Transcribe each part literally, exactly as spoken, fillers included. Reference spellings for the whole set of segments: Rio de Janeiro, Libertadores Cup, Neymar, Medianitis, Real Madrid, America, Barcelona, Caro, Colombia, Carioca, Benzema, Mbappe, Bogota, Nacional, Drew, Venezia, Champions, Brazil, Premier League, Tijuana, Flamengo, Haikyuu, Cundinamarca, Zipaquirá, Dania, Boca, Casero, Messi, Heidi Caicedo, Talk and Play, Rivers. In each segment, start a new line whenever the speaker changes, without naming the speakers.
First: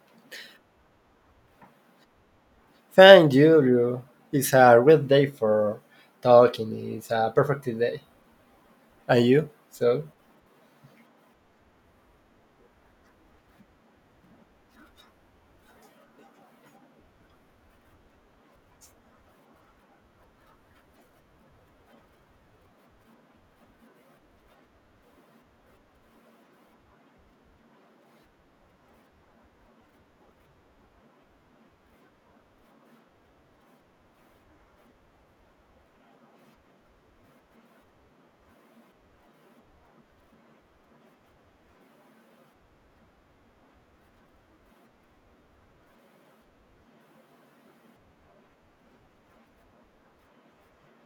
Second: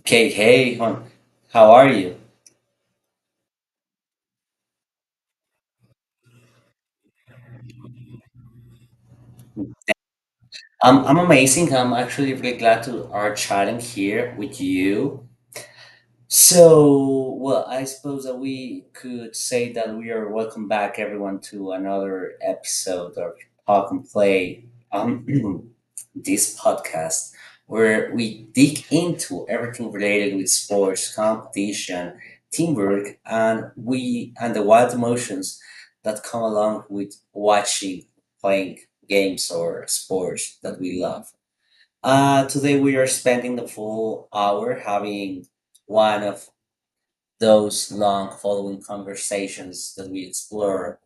Okay, hey, hon. How are you?
Thank you, Drew. It's a great day for talking. It's a perfect day. And you? So?
I'm I'm amazing. I'm actually really glad to are chatting here with you. So, well, I suppose that we could say that we are welcome back, everyone, to another episode of Talk and Play. Um, this podcast where we dig into everything related with sports, competition, teamwork, and we and the wild emotions that come along with watching, playing games or sports that we love. Uh, today we are spending the full hour having one of those long following conversations that we explore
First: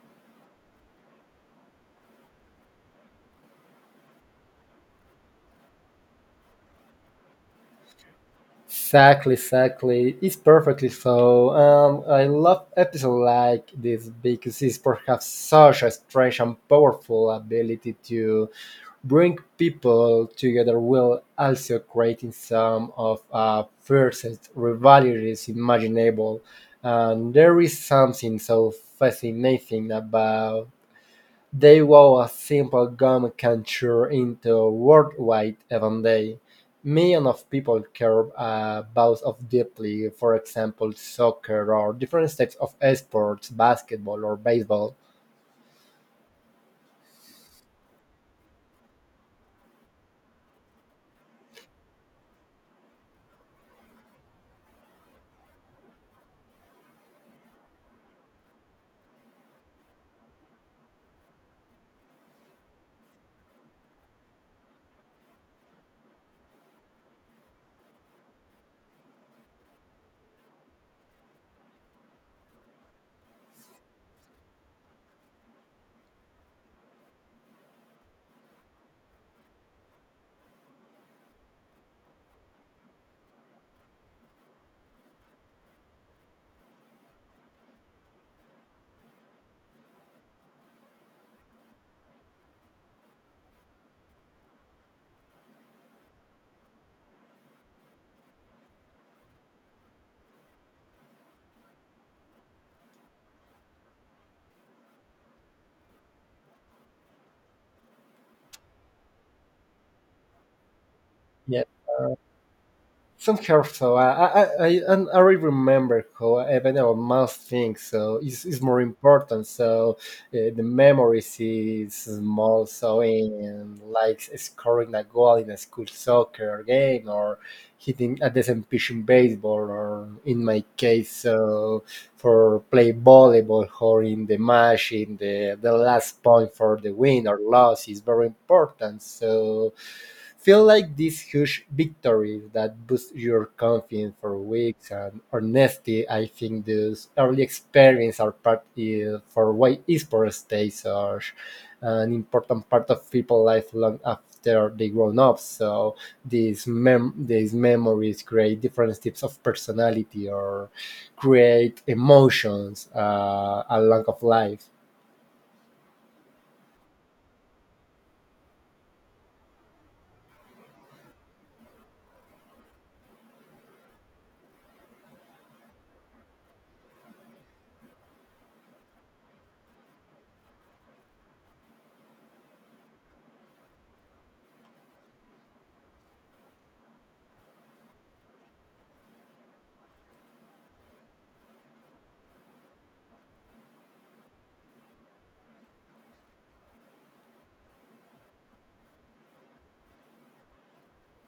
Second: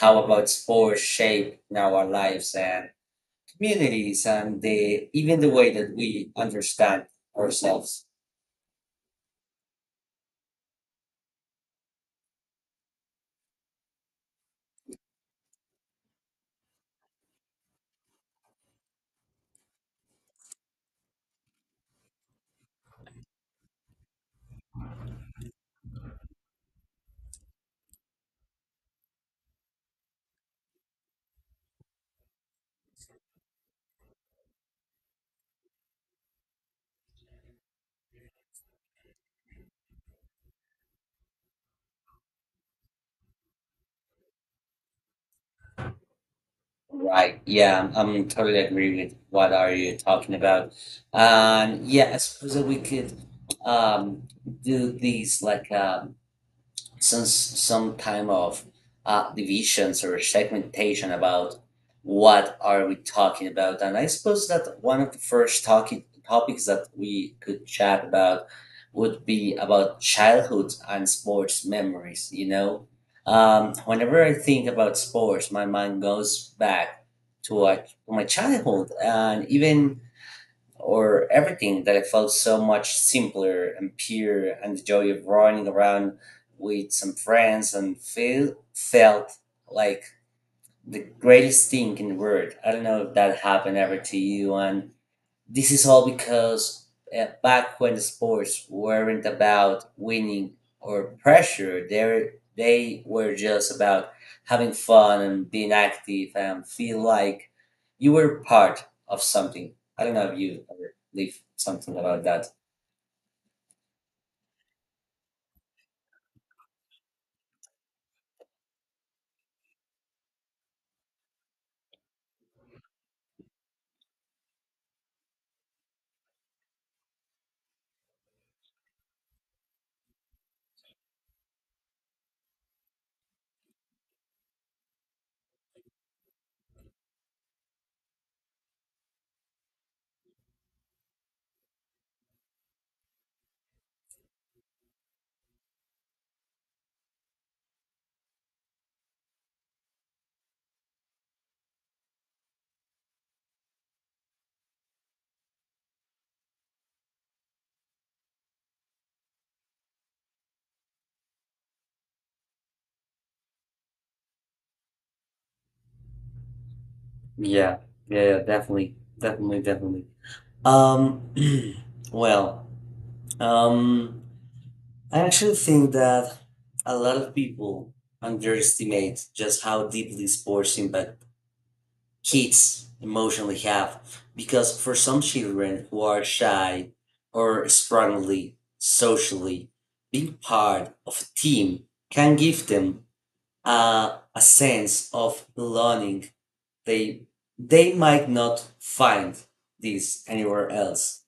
how about sports shape now our lives and communities and the even the way that we understand ourselves.
Exactly, exactly. It's perfectly so. Um, I love episodes like this because it's perhaps such a strange and powerful ability to bring people together while also creating some of uh, fiercest rivalries imaginable. And there is something so fascinating about they wore a simple gum can turn into a worldwide event day. Millions of people care about of deeply, for example, soccer or different types of sports, basketball or baseball.
Right, yeah, I'm totally agree with what are you talking about. And yeah, I suppose that we could um do these like um since some time of uh, divisions or segmentation about what are we talking about. And I suppose that one of the first talking topics that we could chat about would be about childhood and sports memories you know um, Whenever I think about sports, my mind goes back to, uh, to my childhood and even or everything that it felt so much simpler and pure, and the joy of running around with some friends and feel, felt like the greatest thing in the world. I don't know if that happened ever to you, and this is all because uh, back when sports weren't about winning or pressure, they they were just about having fun and being active and feel like you were part of something. I don't know if you ever leave
Yeah.
something about that.
Some her so I I I, and I really remember how even our mouse things so it's, it's more important so uh, the memories is small so in like scoring a goal in a school soccer game or hitting a decent pitch in baseball or in my case so for play volleyball or in the match in the, the last point for the win or loss is very important so feel like these huge victories that boost your confidence for weeks and honesty I think those early experience are part uh, for why esports stays such an important part of people life long after they grown up so these mem these memories create different types of personality or create emotions, uh, along of life.
Yeah, yeah, yeah, definitely, definitely, definitely. Um, well, um, I actually think that a lot of people underestimate just how deeply sports impact kids emotionally have, because for some children who are shy or strongly socially, being part of a team can give them uh, a sense of belonging they they might not find this anywhere else.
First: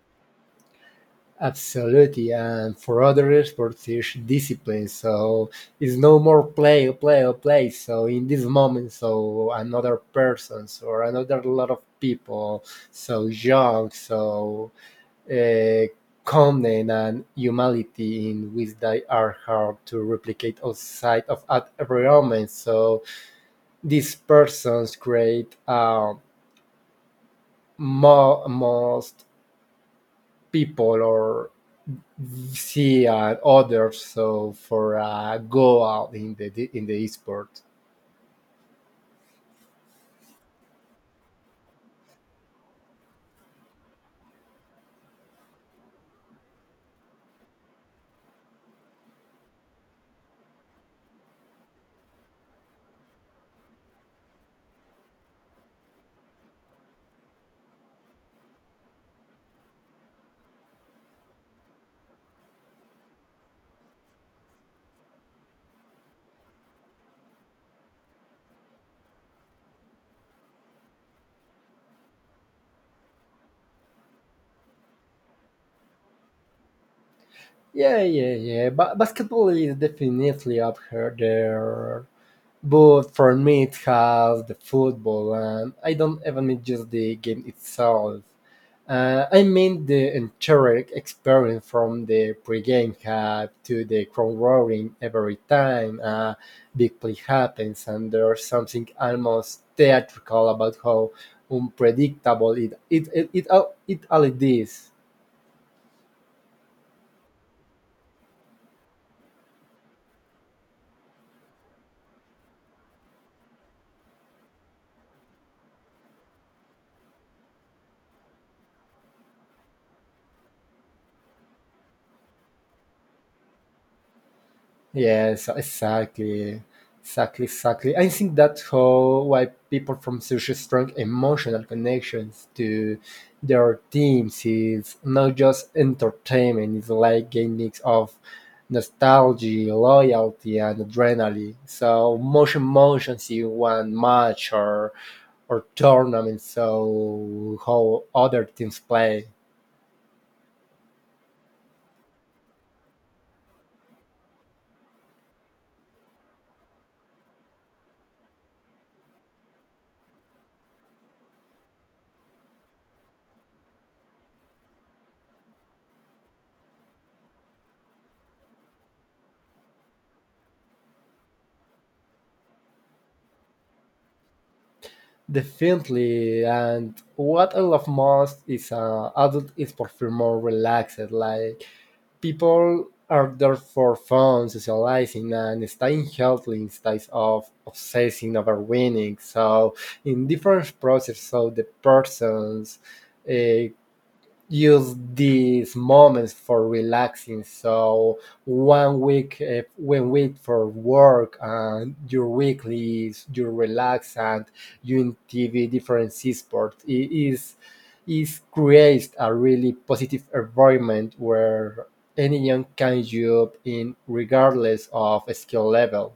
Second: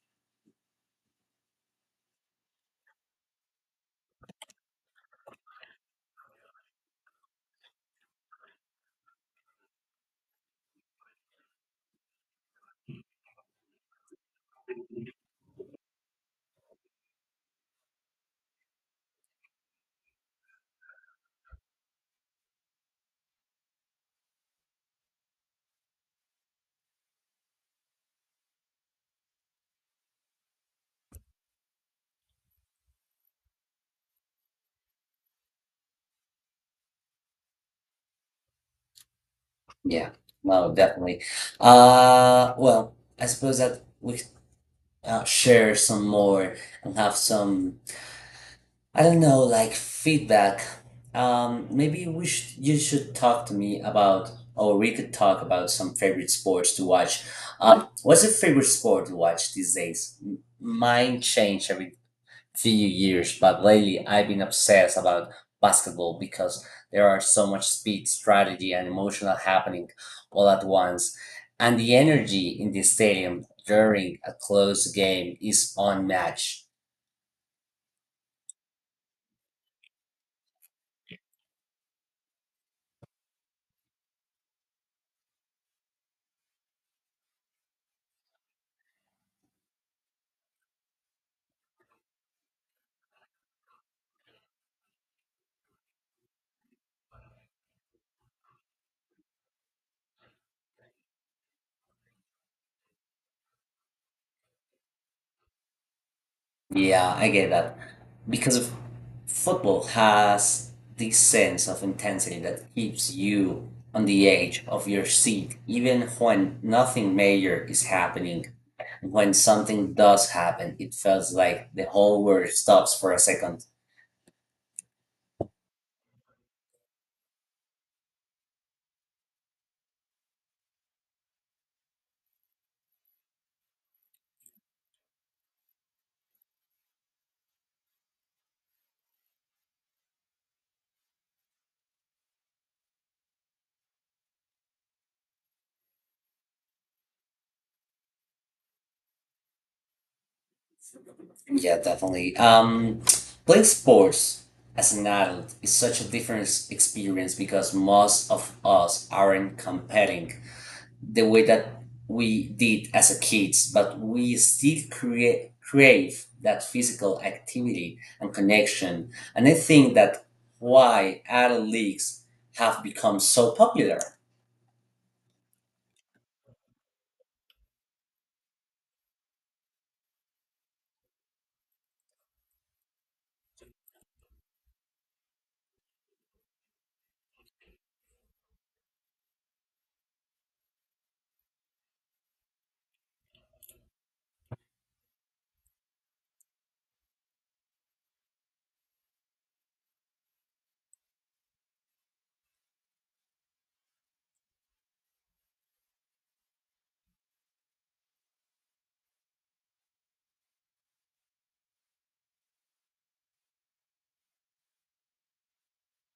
Absolutely, and for other sports is discipline. So it's no more play, play, play. So in this moment, so another persons or another lot of people, so young, so uh, calmness and humility in which they are hard to replicate outside of at every moment. So these persons create a mo- most people or see uh, others so for uh, go out in the in the esport.
Yeah, well, definitely. Uh well, I suppose that we uh, share some more and have some, I don't know, like feedback. Um, maybe we should you should talk to me about, or we could talk about some favorite sports to watch. Um, what's your favorite sport to watch these days? M- Mine changed every few years, but lately I've been obsessed about basketball because there are so much speed, strategy, and emotional happening all at once, and the energy in the stadium during a close game is unmatched.
Yeah, yeah, yeah, but basketball is definitely up here there, but for me it has the football and I don't even mean just the game itself. Uh, I mean the entire experience from the pregame hype to the crowd roaring every time a big play happens, and there's something almost theatrical about how unpredictable it it it it, it, it all it all it is.
Yeah, I get that. Because of football has this sense of intensity that keeps you on the edge of your seat, even when nothing major is happening. When something does happen, it feels like the whole world stops for a second.
Yes, exactly. Exactly, exactly. I think that's how why people from such strong emotional connections to their teams is not just entertainment, it's like a mix of nostalgia, loyalty and adrenaline. So much emotions in one match or or tournament so how other teams play.
Yeah, definitely. Um, playing sports as an adult is such a different experience because most of us aren't competing the way that we did as a kids, but we still create crave that physical activity and connection. And I think that why adult leagues have become so popular,
Definitely, and what I love most is uh, adult is perform more relaxed. Like people are there for fun, socializing, and staying healthy instead of obsessing over winning. So, in different process, so the persons uh, use these moments for relaxing. So one week, uh, one week for work, and your weekly is you relax and you in T V different sports. It is is creates a really positive environment where anyone can job in regardless of skill level.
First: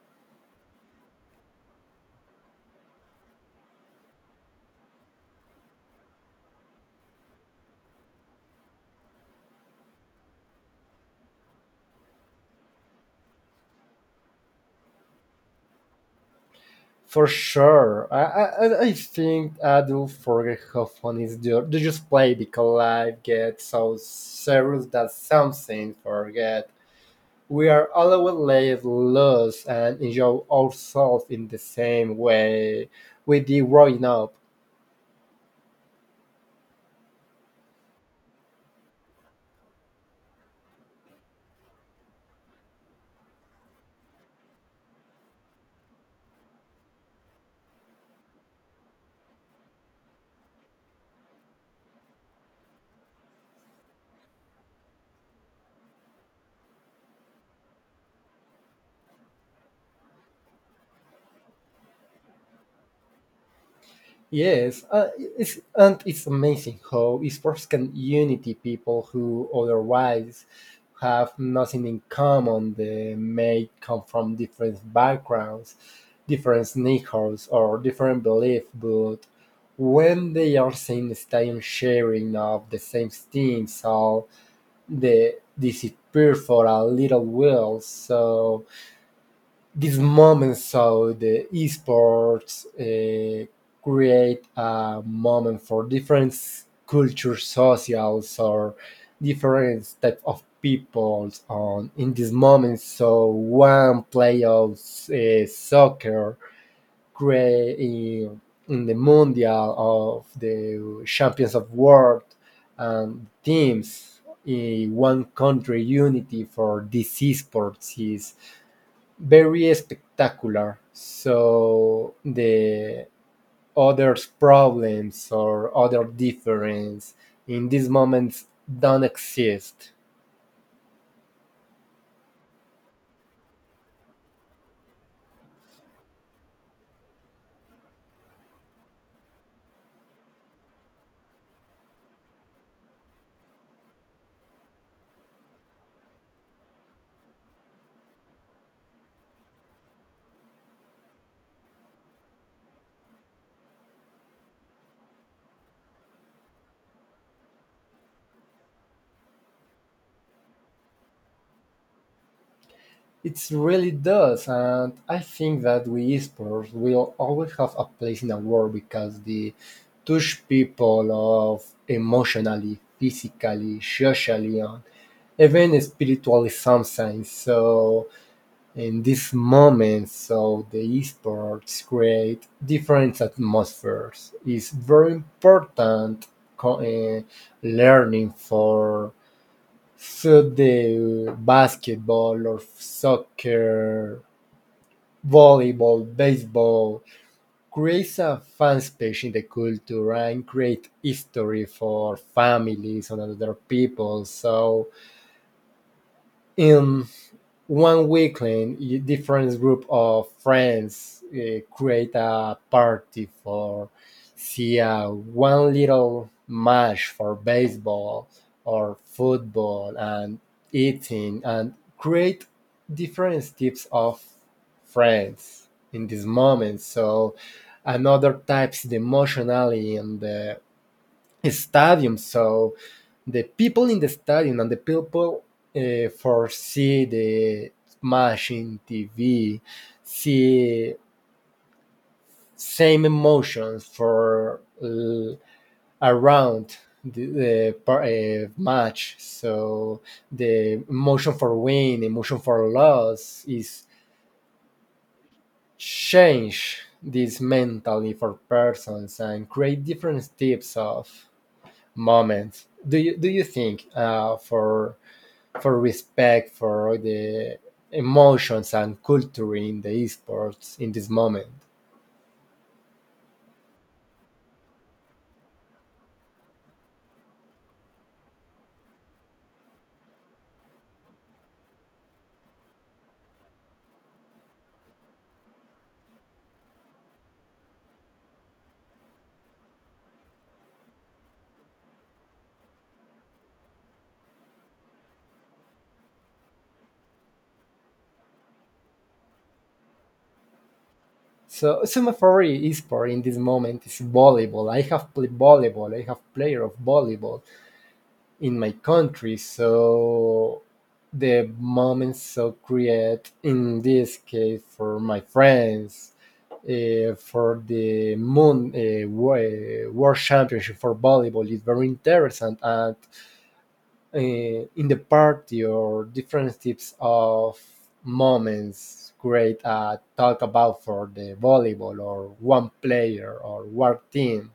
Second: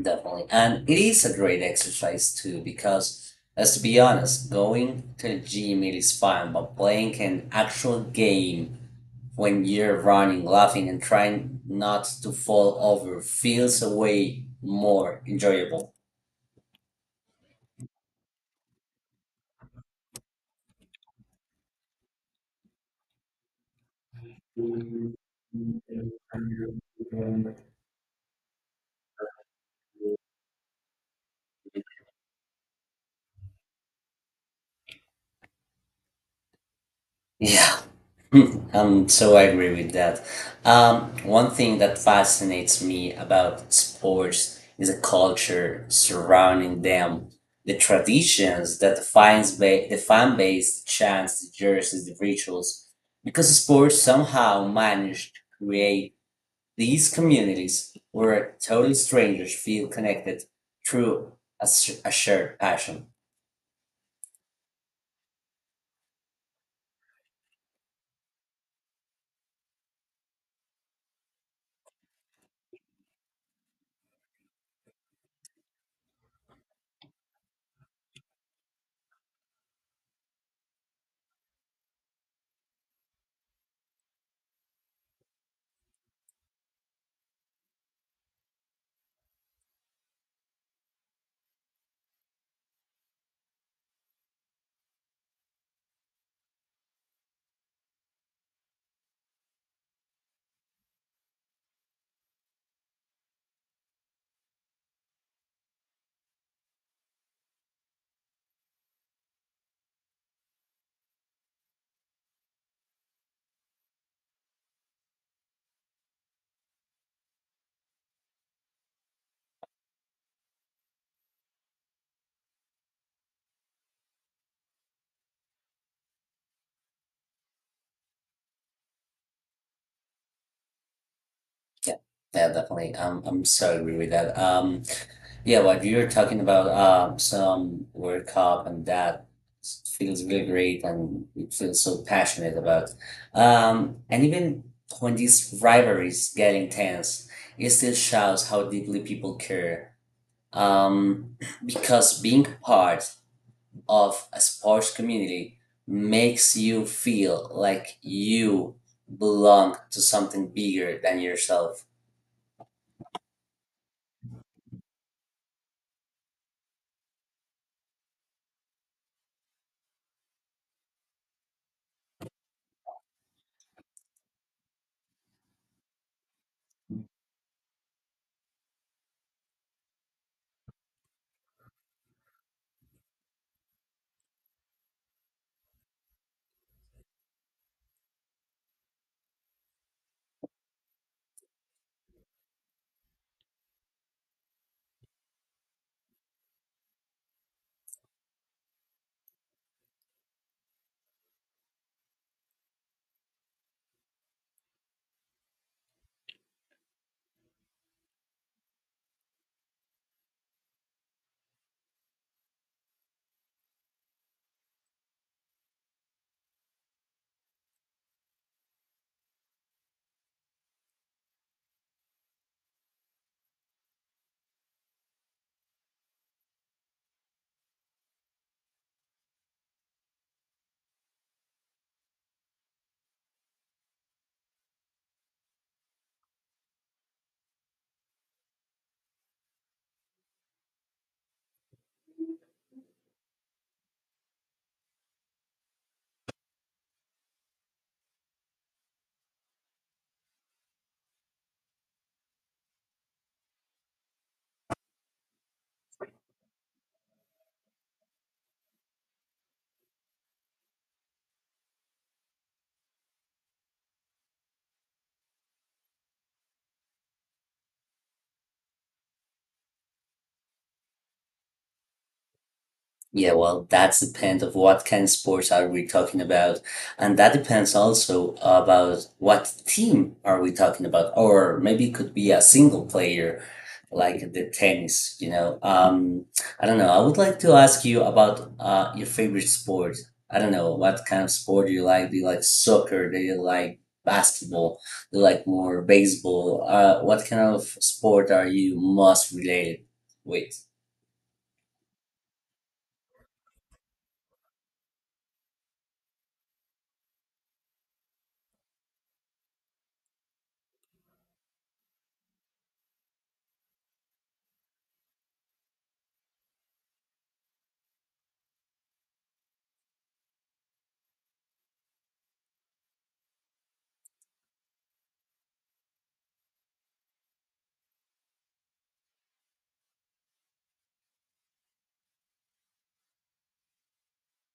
definitely. And it is a great exercise too, because let's be honest, going to the gym it is fun, but playing an actual game when you're running, laughing, and trying not to fall over feels a way more enjoyable.
For sure. I, I, I think I do forget how funny is the, the just play because life gets so serious that some things forget. We are always laid loose and enjoy ourselves in the same way we did growing up.
Yeah, um, so I agree with that. Um, one thing that fascinates me about sports is the culture surrounding them, the traditions that defines ba- the fan base, the chants, the jerseys, the rituals, because sports somehow managed to create these communities where total strangers feel connected through a, sh- a shared passion.
Yes, uh, it's, and it's amazing how sports can unity people who otherwise have nothing in common. They may come from different backgrounds, different neighborhoods, or different beliefs, but when they are in the stadium sharing of the same things, so they disappear for a little while. So this moment so the esports uh, create a moment for different cultures socials or different type of people on in this moment so one play of uh, soccer create in, in the mundial of the champions of world and teams in one country unity for this esports is very spectacular. So the others' problems or other difference in these moments don't exist.
Yeah, yeah, definitely. Um, I'm so agree with that. Um, yeah, what you were talking about, um, some World Cup, and that feels really great and you feel so passionate about. Um, and even when these rivalries get intense, it still shows how deeply people care. Um, because being part of a sports community makes you feel like you belong to something bigger than yourself.
It really does, and I think that we esports will always have a place in the world because they touch people of emotionally, physically, socially, and even spiritually sometimes. So in these moments so the esports create different atmospheres it's very important co- uh, learning for so the basketball or soccer volleyball baseball creates a fan space in the culture and create history for families and other people so um, one weekend, different group of friends uh, create a party for see uh, one little match for baseball or football and eating and create different types of friends in this moment. So another types the emotionally and the stadium. So the people in the stadium and the people uh, for the match in T V see same emotions for uh, around the, uh, match. So the emotion for win, emotion for loss is change this mentally for persons and create different types of moments. Do you do you think uh, for for respect for the emotions and culture in the esports in this moment.
Yeah, well, that's depend of what kind of sports are we talking about, and that depends also about what team are we talking about, or maybe it could be a single player, like the tennis. You know, um, I don't know. I would like to ask you about uh, your favorite sport. I don't know what kind of sport do you like. Do you like soccer? Do you like basketball? Do you like more baseball? Uh, what kind of sport are you most related with?
So some Semaphore esport in this moment is volleyball. I have played volleyball. I have player of volleyball in my country. So the moments so create in this case for my friends, uh, for the moon uh, uh, world championship for volleyball is very interesting and uh, in the party or different types of moments great uh, talk about for the volleyball or one player or one team.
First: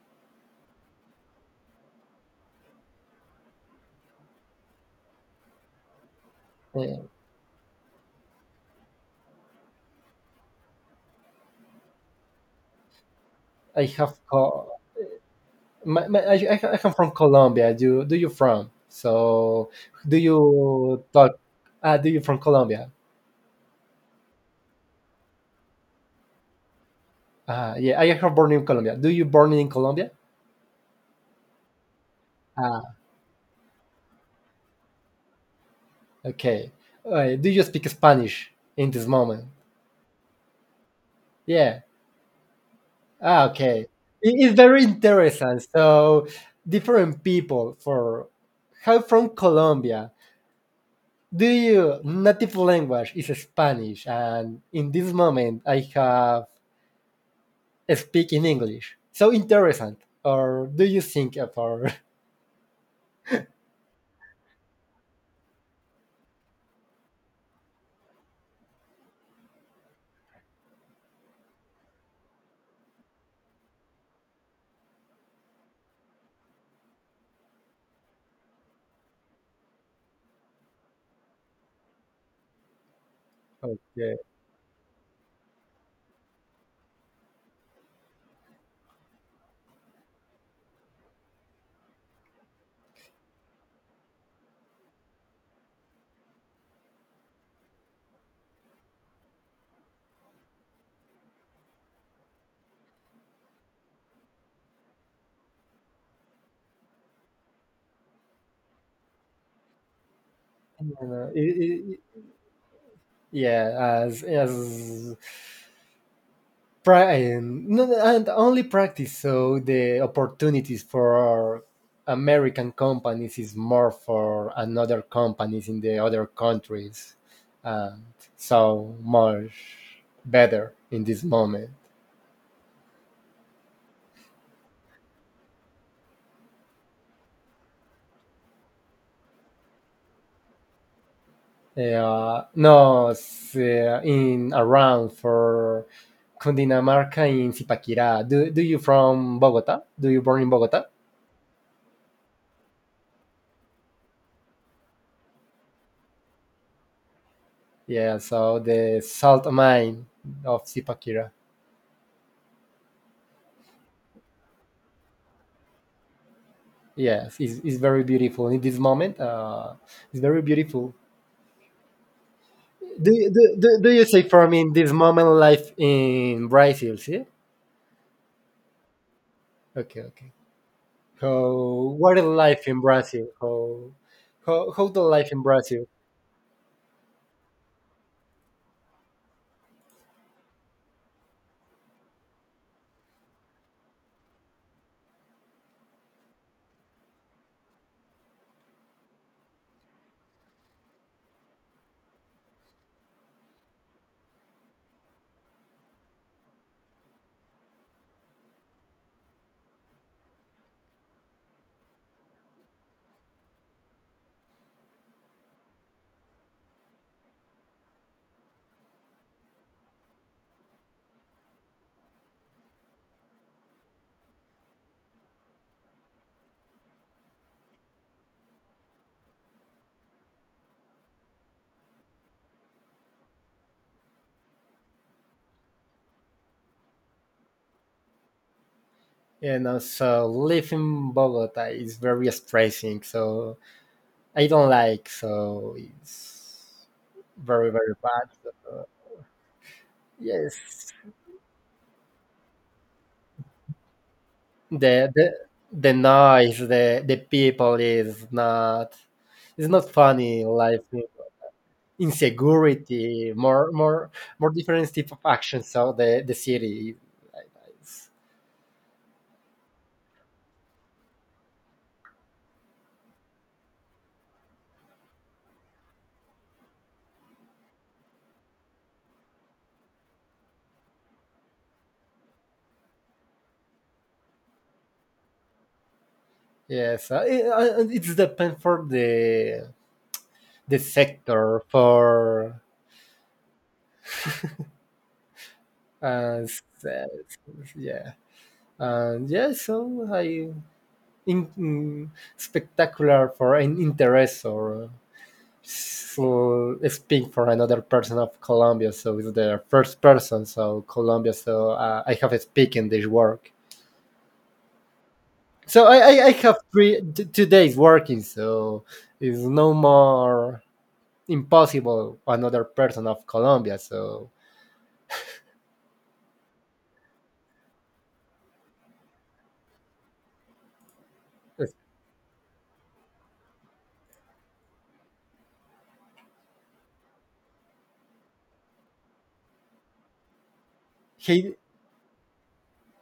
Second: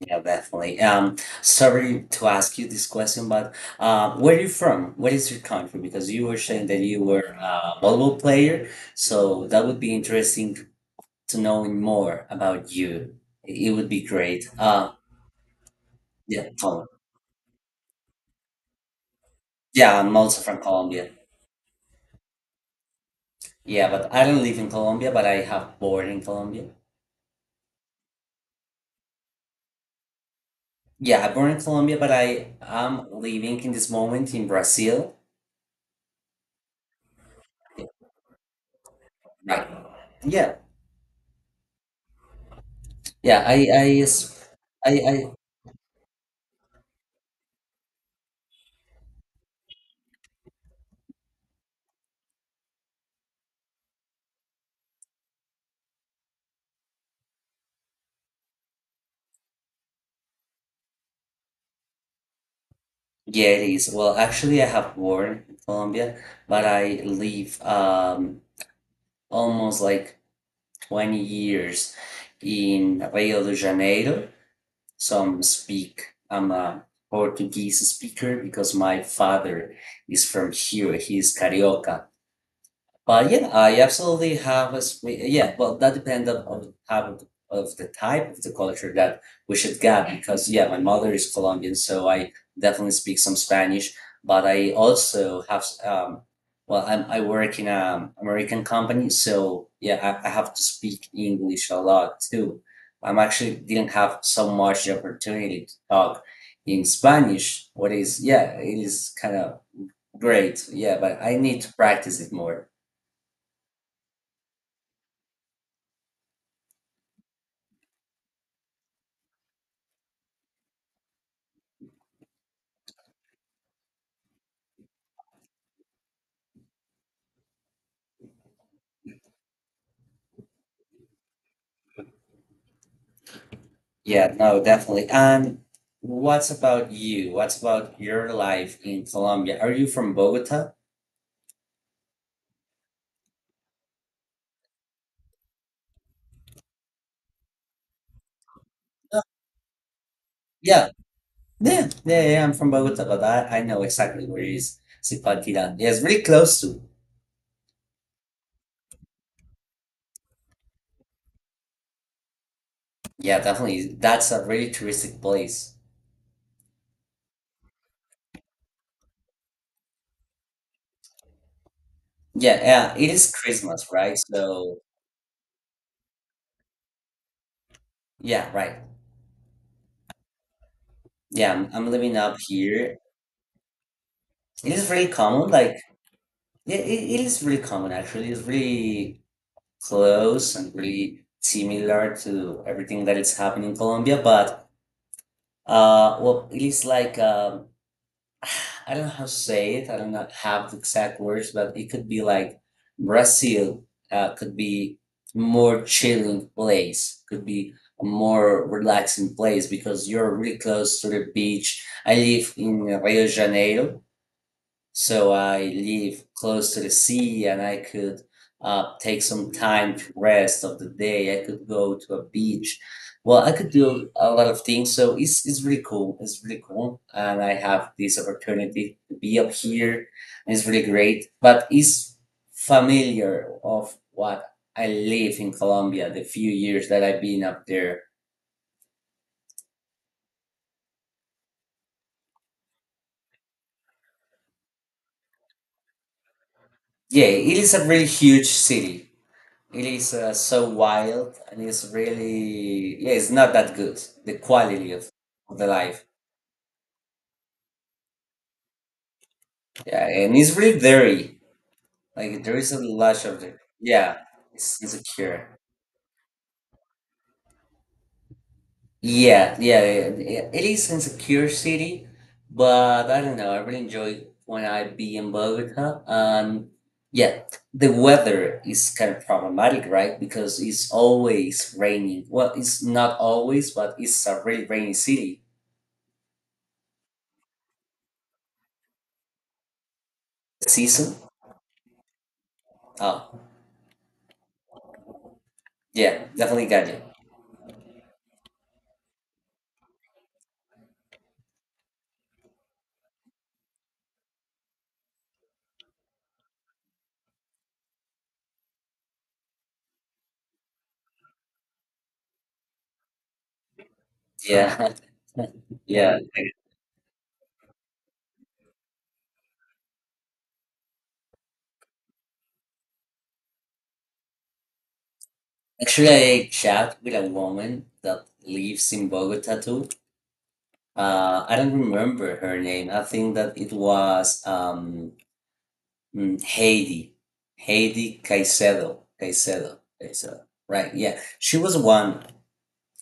Yeah, definitely. Um, sorry to ask you this question, but uh, where are you from? What is your country? Because you were saying that you
Uh,
were uh, a volleyball player, so that would be interesting to know more about you. It
I
would be
have
great.
co-
Uh,
my, my, I,
yeah,
I I
Col-
come from Colombia. Do do you from? So
yeah, I'm
do
also from
you
Colombia.
talk? Uh, do you from Colombia?
Yeah, but I don't live in Colombia, but I have born in Colombia.
Uh, yeah, I have born in Colombia. Do you born in Colombia?
Yeah, I born in Colombia, but I
Ah,
am living in this moment in Brazil.
okay. Uh, do you speak Spanish in this moment?
Right. Yeah,
Yeah.
yeah.
Ah,
I
okay.
I
It-
s-
It's very
I I
interesting. So, different people for how from Colombia. Do you native language is Spanish, and in this moment I have speak in English. So interesting. Or do you think for
Yeah, it is. Well, actually, I have born in Colombia, but I live um, almost like twenty years in Rio de Janeiro. So I'm speak, I'm a Portuguese speaker because my father is from here. He's Carioca. But yeah, I
okay?
absolutely have a sweet. Yeah, well, that depends on of how of the type of the culture that we should get because yeah, my mother is Colombian, so I definitely speak some Spanish. But I also have s- um, well, I'm, I work in a American company, so yeah, I, I have to speak English a lot too. I'm actually didn't have so much the opportunity to talk in Spanish. What is yeah, it is kind of great.
you
Yeah, but
know,
I
it-
need to
it-
practice it more.
yeah, as as pra- and, no, no, and only practice so the opportunities for american companies is more for another companies in the other countries and so much better in this moment.
Yeah, no, definitely. Um, what's about you? What's about your life in Colombia? Are you from Bogota?
Uh, no s- uh, in around for Cundinamarca in Zipaquirá. Do, do you
Uh,
from Bogota? Do you born in Bogota?
yeah, yeah, yeah, yeah. I'm from Bogota, but I, I know exactly where it is. Zipaquirá. Yeah, it's really close to.
Yeah, so the salt mine of Zipaquirá.
Yeah, definitely. That's a really touristic place.
Yes, it's, it's very beautiful. In this moment, uh, it's very beautiful.
Yeah, yeah. It
Do, you-
is
do, do,
Christmas,
do you
right?
say for me in
So
this moment life in Brazil? See?
yeah, right.
Okay, okay.
Yeah, I'm, I'm
How
living
what is
up
life in
here.
Brazil? How how
It
how
is
the
really
life in
common. Like,
Brazil?
yeah, it, it is really common actually. It's really close and really similar to everything that is happening in Colombia. But uh, well, it is like um, I don't know how to say it. I don't know- Have the exact words, but it could be like Brazil uh, could be more chilling place, could be a more relaxing place because you're really close to the beach. I live in Rio de Janeiro, so I live close to the sea and I could uh, take some time to rest of the day. I could go to a beach. Well, I could do a lot of things. So it's, it's really cool. It's really cool. And I have this opportunity to be up here. And it's really great. But it's familiar of what I live in Colombia, the few years that I've been up there.
And also life in Bogota is very stressing. So I don't like. So it's
Yeah, it
very
is a
very
really
bad.
huge
So,
city. It is uh, so
yes,
wild and it's really, yeah, it's not that good. The quality of,
The the
of the
the
life.
noise, the the people is not it's not
Yeah, and
funny.
it's really
Like
dirty. Like, there is a lot
insecurity,
of dirt.
more more
Yeah,
more
it's
different type of
insecure.
actions of the the city. Like,
Yeah, yeah, yeah, yeah. It is insecure city, but I don't know. I really enjoy when I be in Bogota. And yeah, the weather is kind of problematic, right? Because it's always raining. Well, it's not always, but it's a really rainy city.
yes, uh, it, uh, it's depend for the the
Season.
sector for
Oh. Yeah,
uh, s-
definitely got it.
uh, yeah. And yeah, so I in, in spectacular for an interest or so speak for another person of Colombia, so it's the first person, so Colombia, so uh, I have a speak this work.
Yeah.
So I,
Yeah.
I, I have three t- two days working, so it's no more impossible another person of Colombia. So
Actually, I chat with a woman that lives in Bogota too. Uh, I don't remember her name. I think that it was um, mm, Heidi. Heidi Caicedo. Caicedo. Caicedo. Right. Yeah.
he
She was one.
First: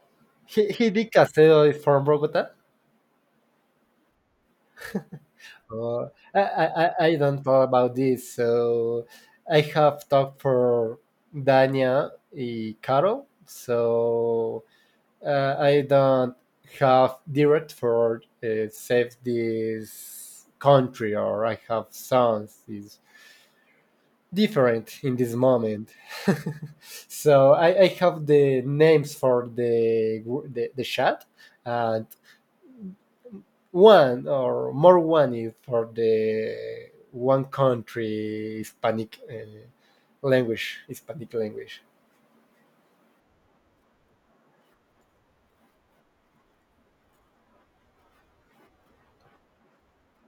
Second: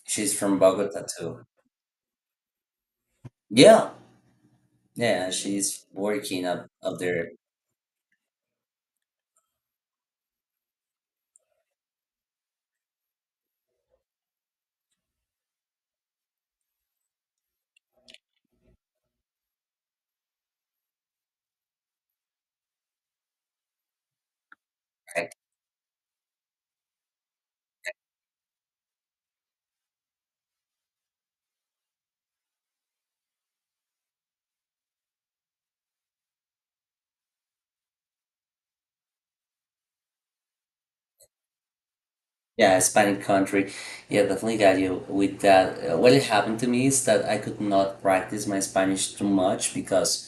She's from
he he
Bogota
did
too.
Casero is from Bogota.
Yeah. Yeah. She's
Uh, I,
working
I
up, up
I I
there.
don't know about this, so I have talked for Dania and Caro. So uh, I don't have direct for uh, save this country or I have sounds is different in this moment. so I, I have the names for the the, the chat and one or more one is for the one country Hispanic uh, language, Hispanic language.
Yeah, Hispanic country. Yeah, definitely got you with that. Uh, What it happened to me is that I could not practice my Spanish too much because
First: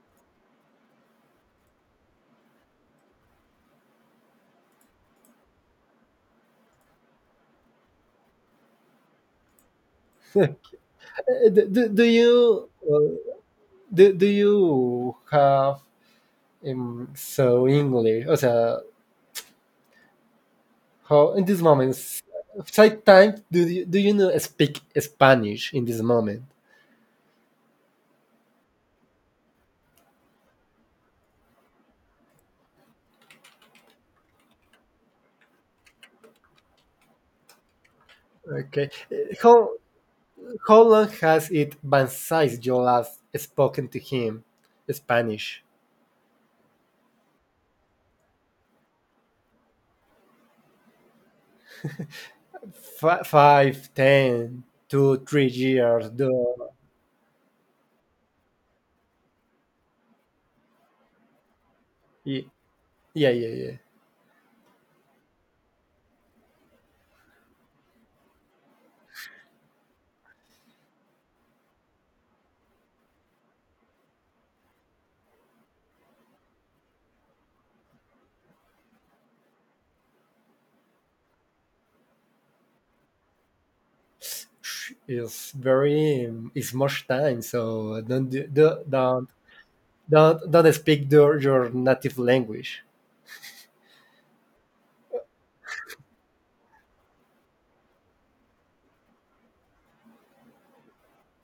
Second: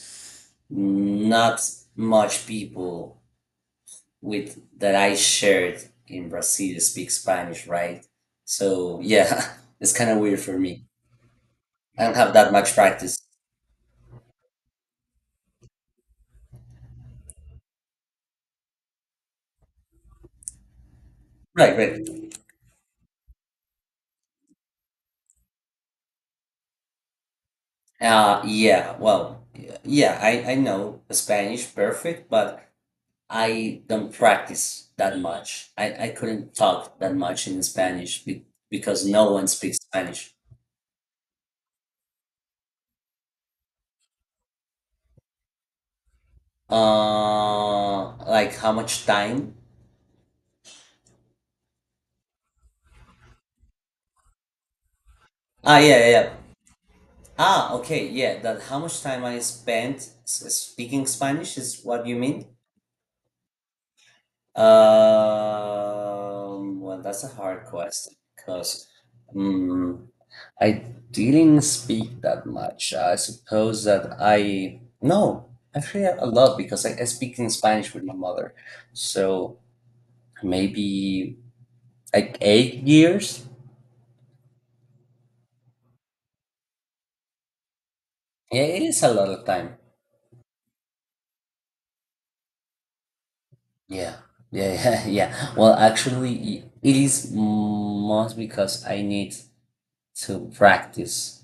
not much people with that I shared in Brazil speak Spanish, right? So yeah, it's kind of weird for me.
do, do
I
do
don't have that
you
much
uh,
practice.
do, do you have Um, so English, o sea, how in this
Right, right.
moment, take time. Do you do you know speak Spanish in this moment?
Uh, yeah, well, yeah, I, I know Spanish perfect, but I don't practice that much. I, I couldn't talk that much in Spanish be,
Okay.
because no
Uh,
one
How
speaks Spanish.
how long has it been since you last spoken to him Spanish?
Uh, like how much time?
F- five, ten, two, three
Ah, yeah, yeah,
years.
yeah.
Do
Ah, okay, yeah. That how much time I spent s- speaking Spanish is what you mean?
yeah, yeah, yeah.
Um, well, that's a hard question because I didn't speak that much. I suppose that I no, actually a lot because I, I speak in Spanish with my mother. So maybe like eight years.
Sh- It's very um, it's much time. So don't do,
Yeah,
do-
it is a
don't
lot of time.
don't don't speak your, your native language.
Yeah, yeah, yeah, yeah. Well, actually, i- it is most because I need to practice.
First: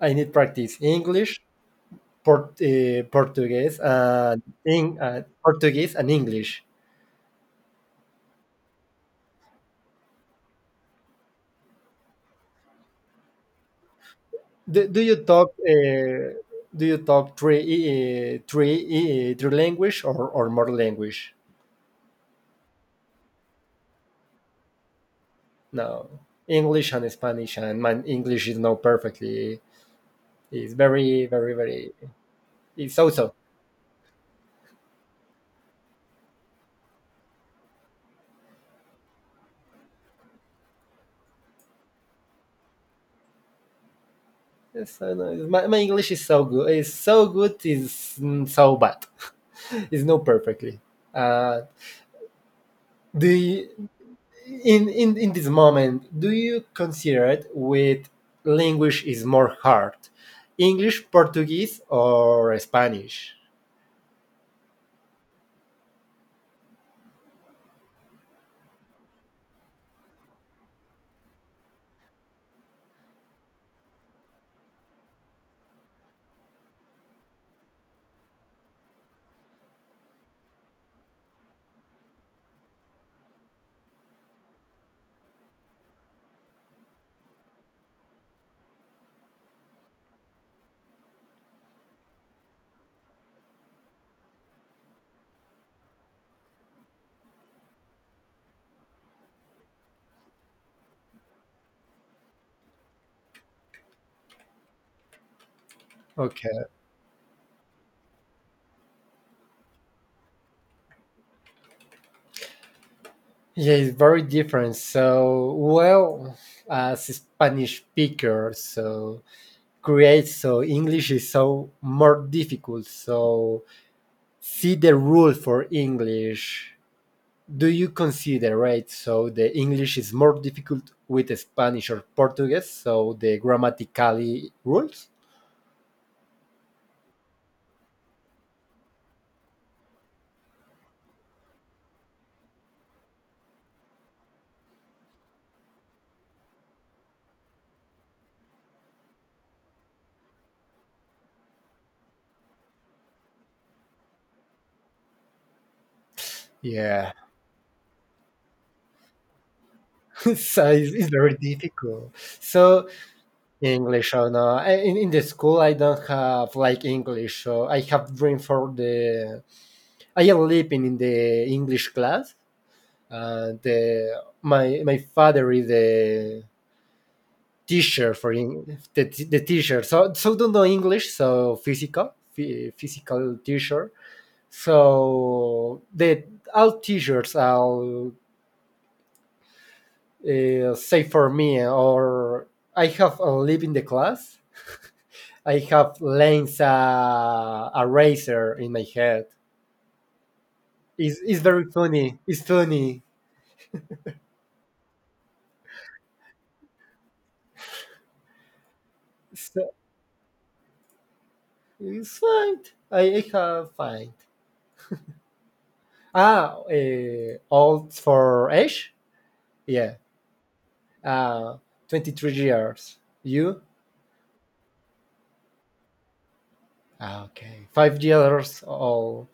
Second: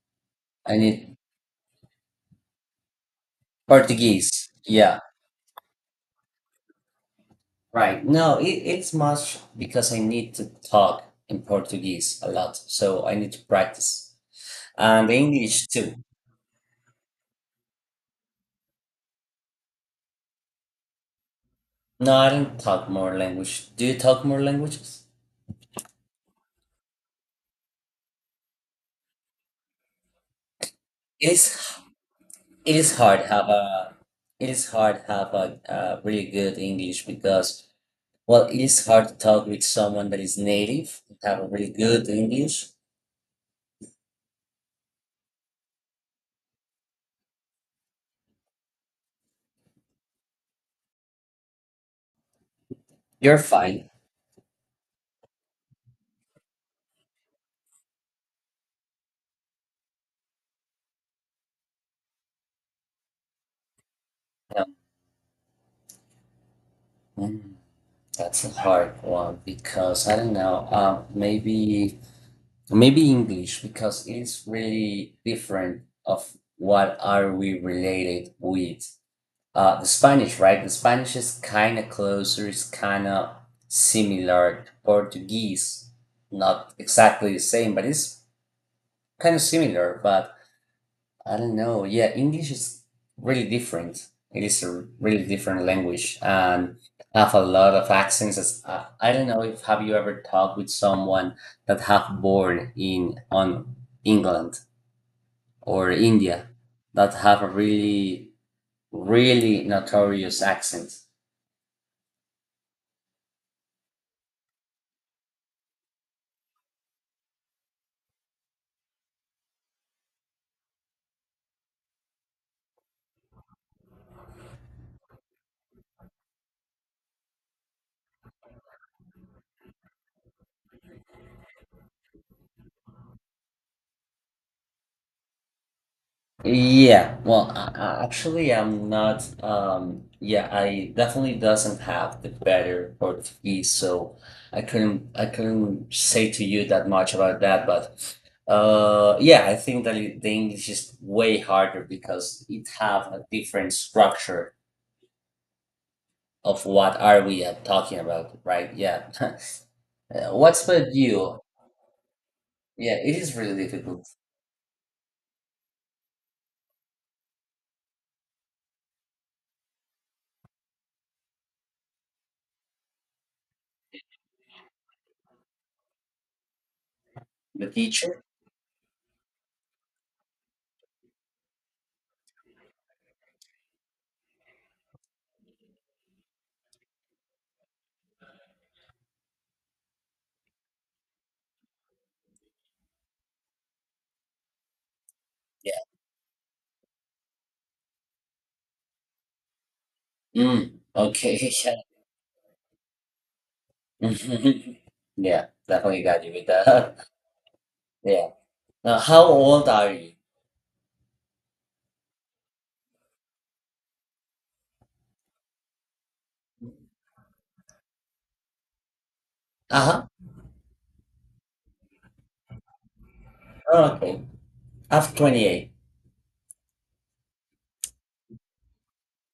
I need
I
practice
need
English, port, uh, Portuguese, and
Portuguese.
in,
Yeah,
uh, Portuguese and English.
right. No, it, it's much because I need to talk in Portuguese a lot, so I need to practice.
Do, do
Um,
you talk?
English too.
Uh, do you talk three, uh, three, uh, three language or, or more language?
No, I don't talk more language. Do you talk more languages?
No, English and Spanish, and my English is not perfectly. It's very,
It
very,
is
very.
it is
It's
hard
also.
have a it is hard have a, a really good English because well it is hard to talk with someone that is native and have a really good English.
Yes, I know. My, my English is so good. It's so good. It's mm, so bad. it's not perfectly. Uh, do
You're
you,
fine.
in, in in this moment do you consider it with language is more hard english portuguese or spanish
Yeah. Mm, that's a hard one because I don't know. Um, maybe maybe English because it is really different of what are we related with. Uh, the Spanish, right? The Spanish is kind of closer. It's kind of similar to Portuguese. Not exactly the same, but it's kind of similar. But I don't know. Yeah, English is really different. It is a really different language and have a lot of accents. As, uh, I don't know if have you ever talked with someone that have born in on England or India
okay
that have a really, really notorious accent.
yeah it's very different so well as a spanish speaker so create so english is so more difficult so see the rule for english do you consider right so the english is more difficult with spanish or portuguese so the grammatically rules.
Yeah, well, I, I- actually, I'm not. Um, yeah, I definitely doesn't have the better Portuguese, so I couldn't I couldn't say to you that much about that. But uh, yeah, I think that it- the English is way harder because it have a different structure of what
Yeah,
are we uh, talking about, right? Yeah. Uh, what's
so
about
it's, it's very
you?
difficult. So
Yeah, it is really difficult.
English, or no, I, in in the school I don't have like English. So I have been for the I am living in the English class, and uh, my my father is the
The
teacher
teacher?
for Eng- the t- the teacher. So so don't know English, so physical phy- physical teacher. So the all teachers are uh, say for me or I have a leap in the class. I
Yeah.
have lanes, uh, a razor in my head.
Mm,
It's, it's
okay.
very funny, it's funny.
Mhm. Yeah, definitely got you with that. Yeah. Now, how old
So
are you?
it's fine. i, I have fine, ah uh, old for age. Yeah.
Uh-huh.
Uh, twenty-three years you.
Oh, okay. I'm twenty-eight.
Ah, okay, five years old.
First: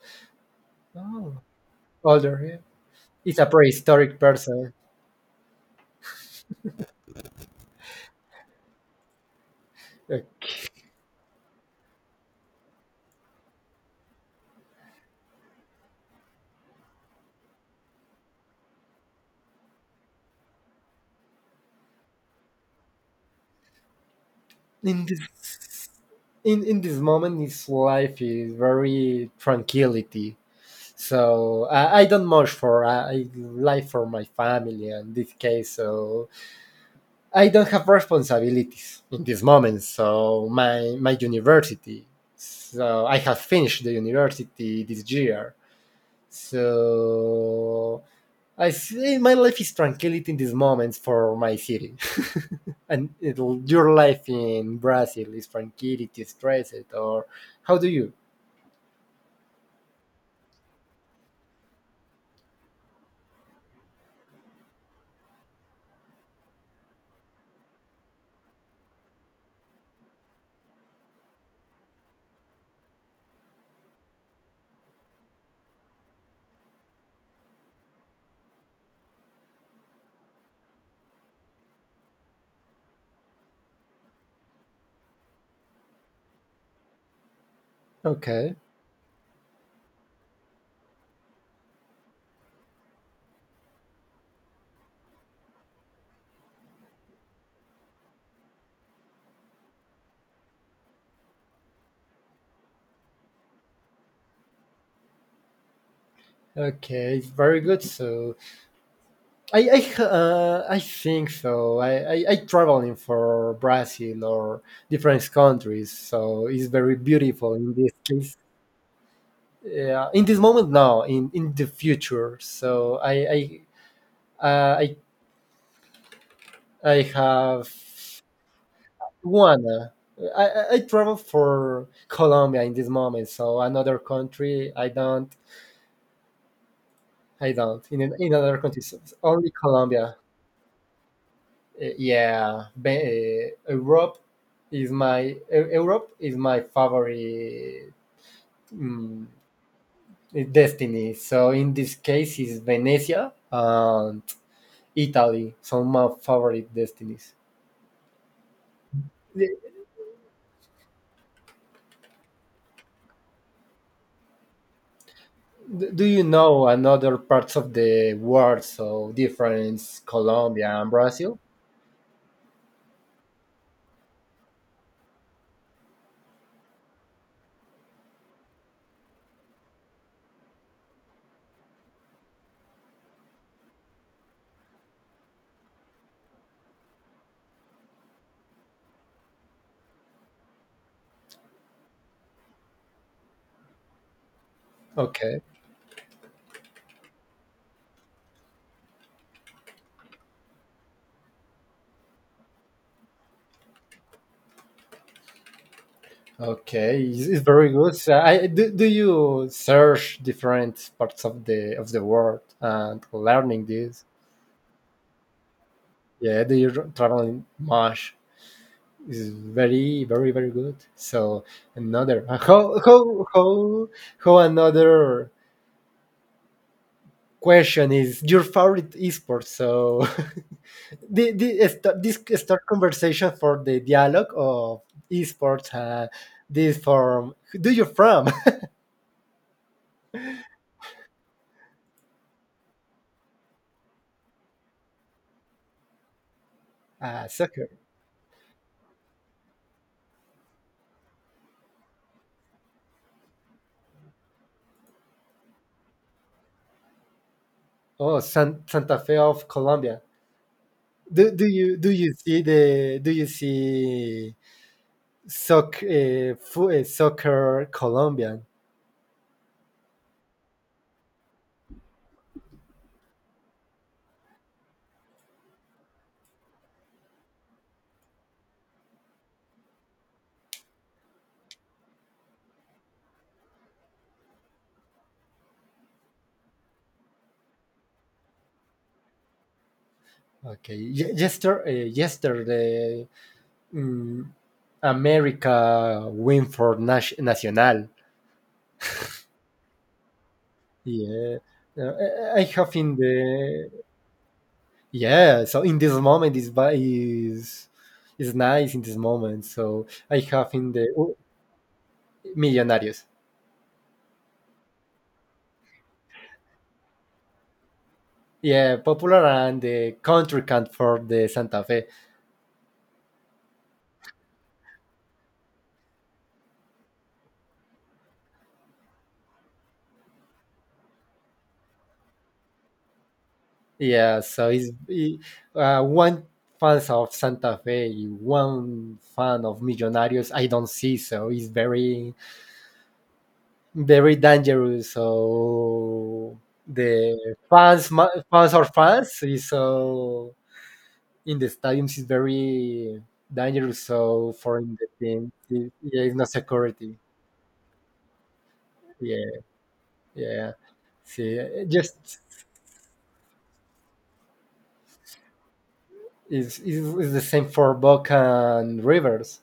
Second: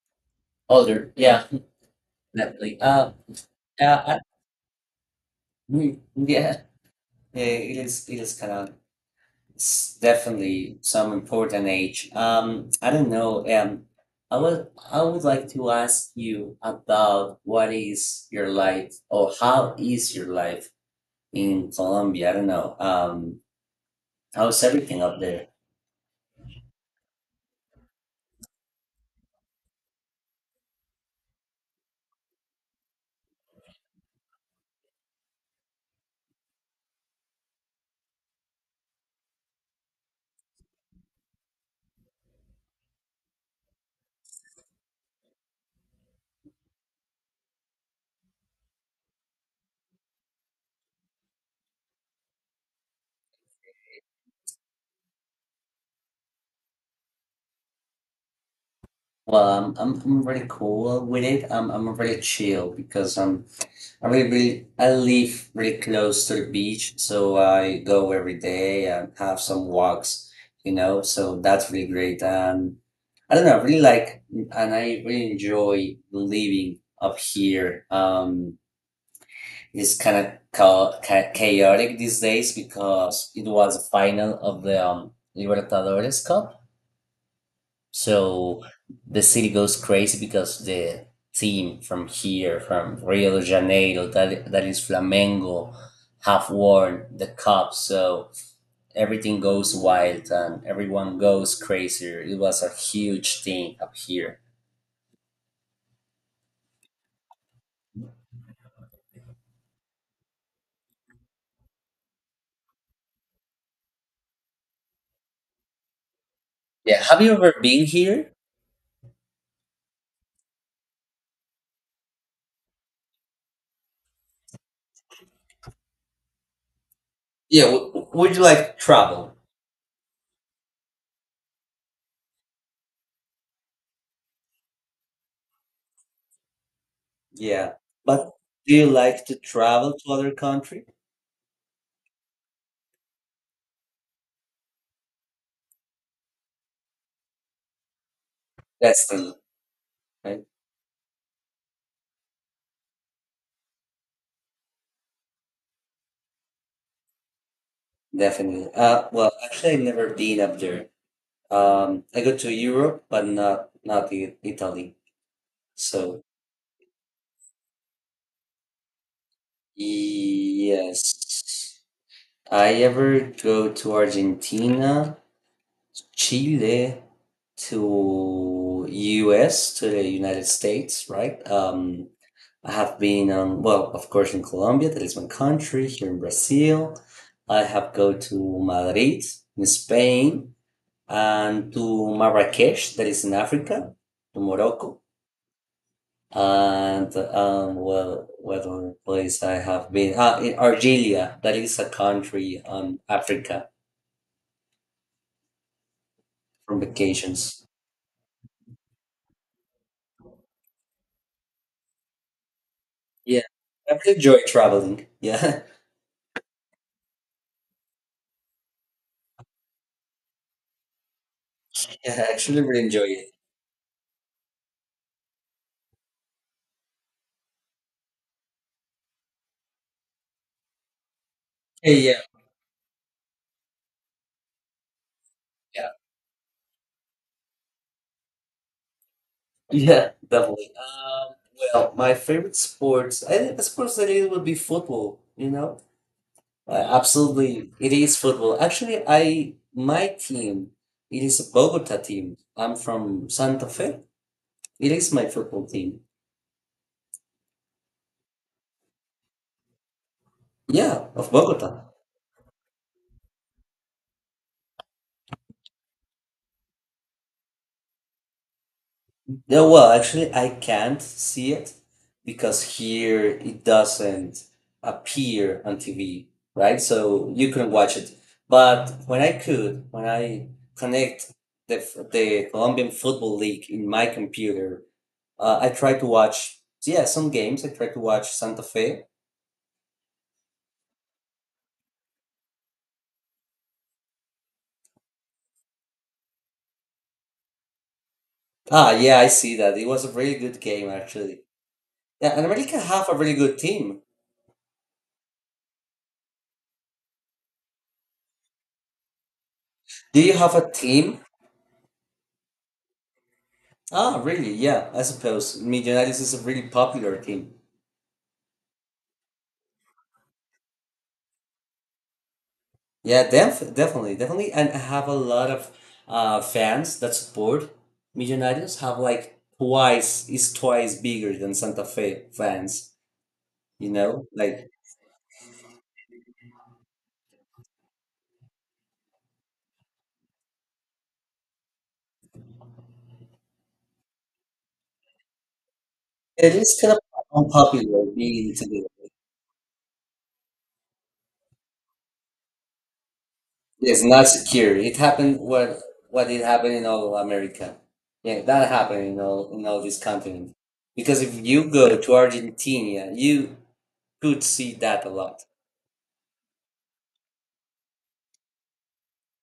Older.
Oh,
Yeah,
older, yeah.
definitely. Uh,
It's a
uh, I,
prehistoric person.
mm, yeah, eh, it is, it is kind of, it's
Uh,
definitely some important age. Um, I don't know. Um, I would, I would like to ask you about what is your life or how is your life in Colombia? I don't know. Um, how's everything
in
up there?
this, in in this moment his life is very tranquility. So i, I don't much for I, I live for my family in this case. So I don't have responsibilities in this moment, so my my university. So I have finished the university this year. So I say my life is tranquility in these moments for my city. And it'll, your life in Brazil is tranquility, stress it, or how do you?
Well, I'm I'm I'm really cool with it. I'm I'm really chill because um I really really I live really close to the beach, so I go every day and have some walks, you know. So that's really great. And I don't know, I really like and I really enjoy living up here. Um, it's kind of cha cha- chaotic these days because it was the final of the um, Libertadores Cup.
Okay,
So the city goes crazy because the team from here, from Rio de Janeiro, that, that is Flamengo, have won the cup. So everything goes wild and everyone goes crazy. It was a huge thing up here.
okay, very good. So I I uh, I think so. I, I I traveling for Brazil or different countries, so it's very
Yeah. Have you ever
beautiful in
been
this
here?
case. Yeah, in this moment now, in in the future. So I I uh, I I have
Yeah, w- would you like to travel?
Tijuana. I, I I travel for Colombia in this moment, so another country I don't. I
Yeah,
don't in an-
but
in other
do you
countries.
like to
Only
travel to
Colombia.
other country?
Eh, Yeah. Be- eh, Europe is my Eu- Europe is my favorite,
That's
mm,
the right?
destiny. So in this case is Venezia and Italy. So my favorite destinies.
Definitely. Uh, well,
D-
actually, I've never been up there. Um, I go to Europe, but not not I- Italy.
Do
So
you know another parts of the world? So difference Colombia and Brazil?
yes, I ever go to Argentina, Chile, to U S, to the United States, right? Um, I have been um, well, of course, in Colombia, that is my country. Here in Brazil, I have go to Madrid in Spain and to Marrakesh, that is in Africa, to Morocco.
Okay,
And um, well, what other place I have been? Ah, in Argelia. That is a country on Africa from
okay, it's, it's
vacations.
very good. So, I, do, do you search different parts of the of the world and
Yeah,
learning
I
this?
really enjoy traveling. Yeah,
Yeah, do you tra- traveling much? Is very, very, very good. So another,
yeah, I actually
how
really enjoy
how
it.
how how another question is your favorite esport? So the, the
Yeah,
st-
yeah,
this start conversation for the dialogue of esports.
yeah,
Uh, this form, do you from?
yeah, definitely. Um, well, my favorite sports, I think the sports that it would be football. You know, uh,
Uh,
absolutely,
soccer?
it is football. Actually, I my team, it is a Bogota team. I'm from Santa Fe. It is my football team.
Oh, San, Santa Fe of Colombia.
Yeah, of
Do, do you
Bogota.
do you see the, do you see soccer, uh, fu- uh, soccer Colombian?
Yeah, well, actually, I can't see it because here it doesn't appear on T V, right? So you couldn't watch it. But when I could, when I connect the f- the Colombian Football League in my computer, uh, I tried to watch, yeah, some games. I tried to watch Santa Fe.
Okay, Ye- yester, uh, yesterday, um, America win for Nash, Nacional.
Ah, yeah, I see that. It was a really good game,
Yeah.
actually.
Uh,
Yeah,
I I
and
have
America
in
have a really good
the,
team.
yeah. So in this moment is ba- is is nice in this moment. So
Do
I
you
have
have a
in the, oh,
team?
Millonarios.
Ah, really? Yeah, I suppose. Medianitis is a really popular team.
Yeah, popular and the country cat for the Santa Fe.
Yeah, def definitely, definitely. And I have a lot of uh, fans that support Medianitis have like twice, is twice bigger than Santa Fe fans, you
Yeah,
know?
so
Like,
he's he, uh, one fans of Santa Fe, one fan of Millonarios. I don't see, so he's very, very dangerous. So
it is kind of
the fans,
unpopular
ma- fans
being
or
today.
fans, is so in the stadiums is very dangerous.
It's not
So for
secure.
in the
It
team,
happened what
yeah, it's
what
not
did happen in
security.
all America. Yeah, that happened in
Yeah,
all in all this
yeah.
continent. Because if
See,
you go to
just
Argentina, you could see that a lot.
is, is, is the same for Boca and Rivers.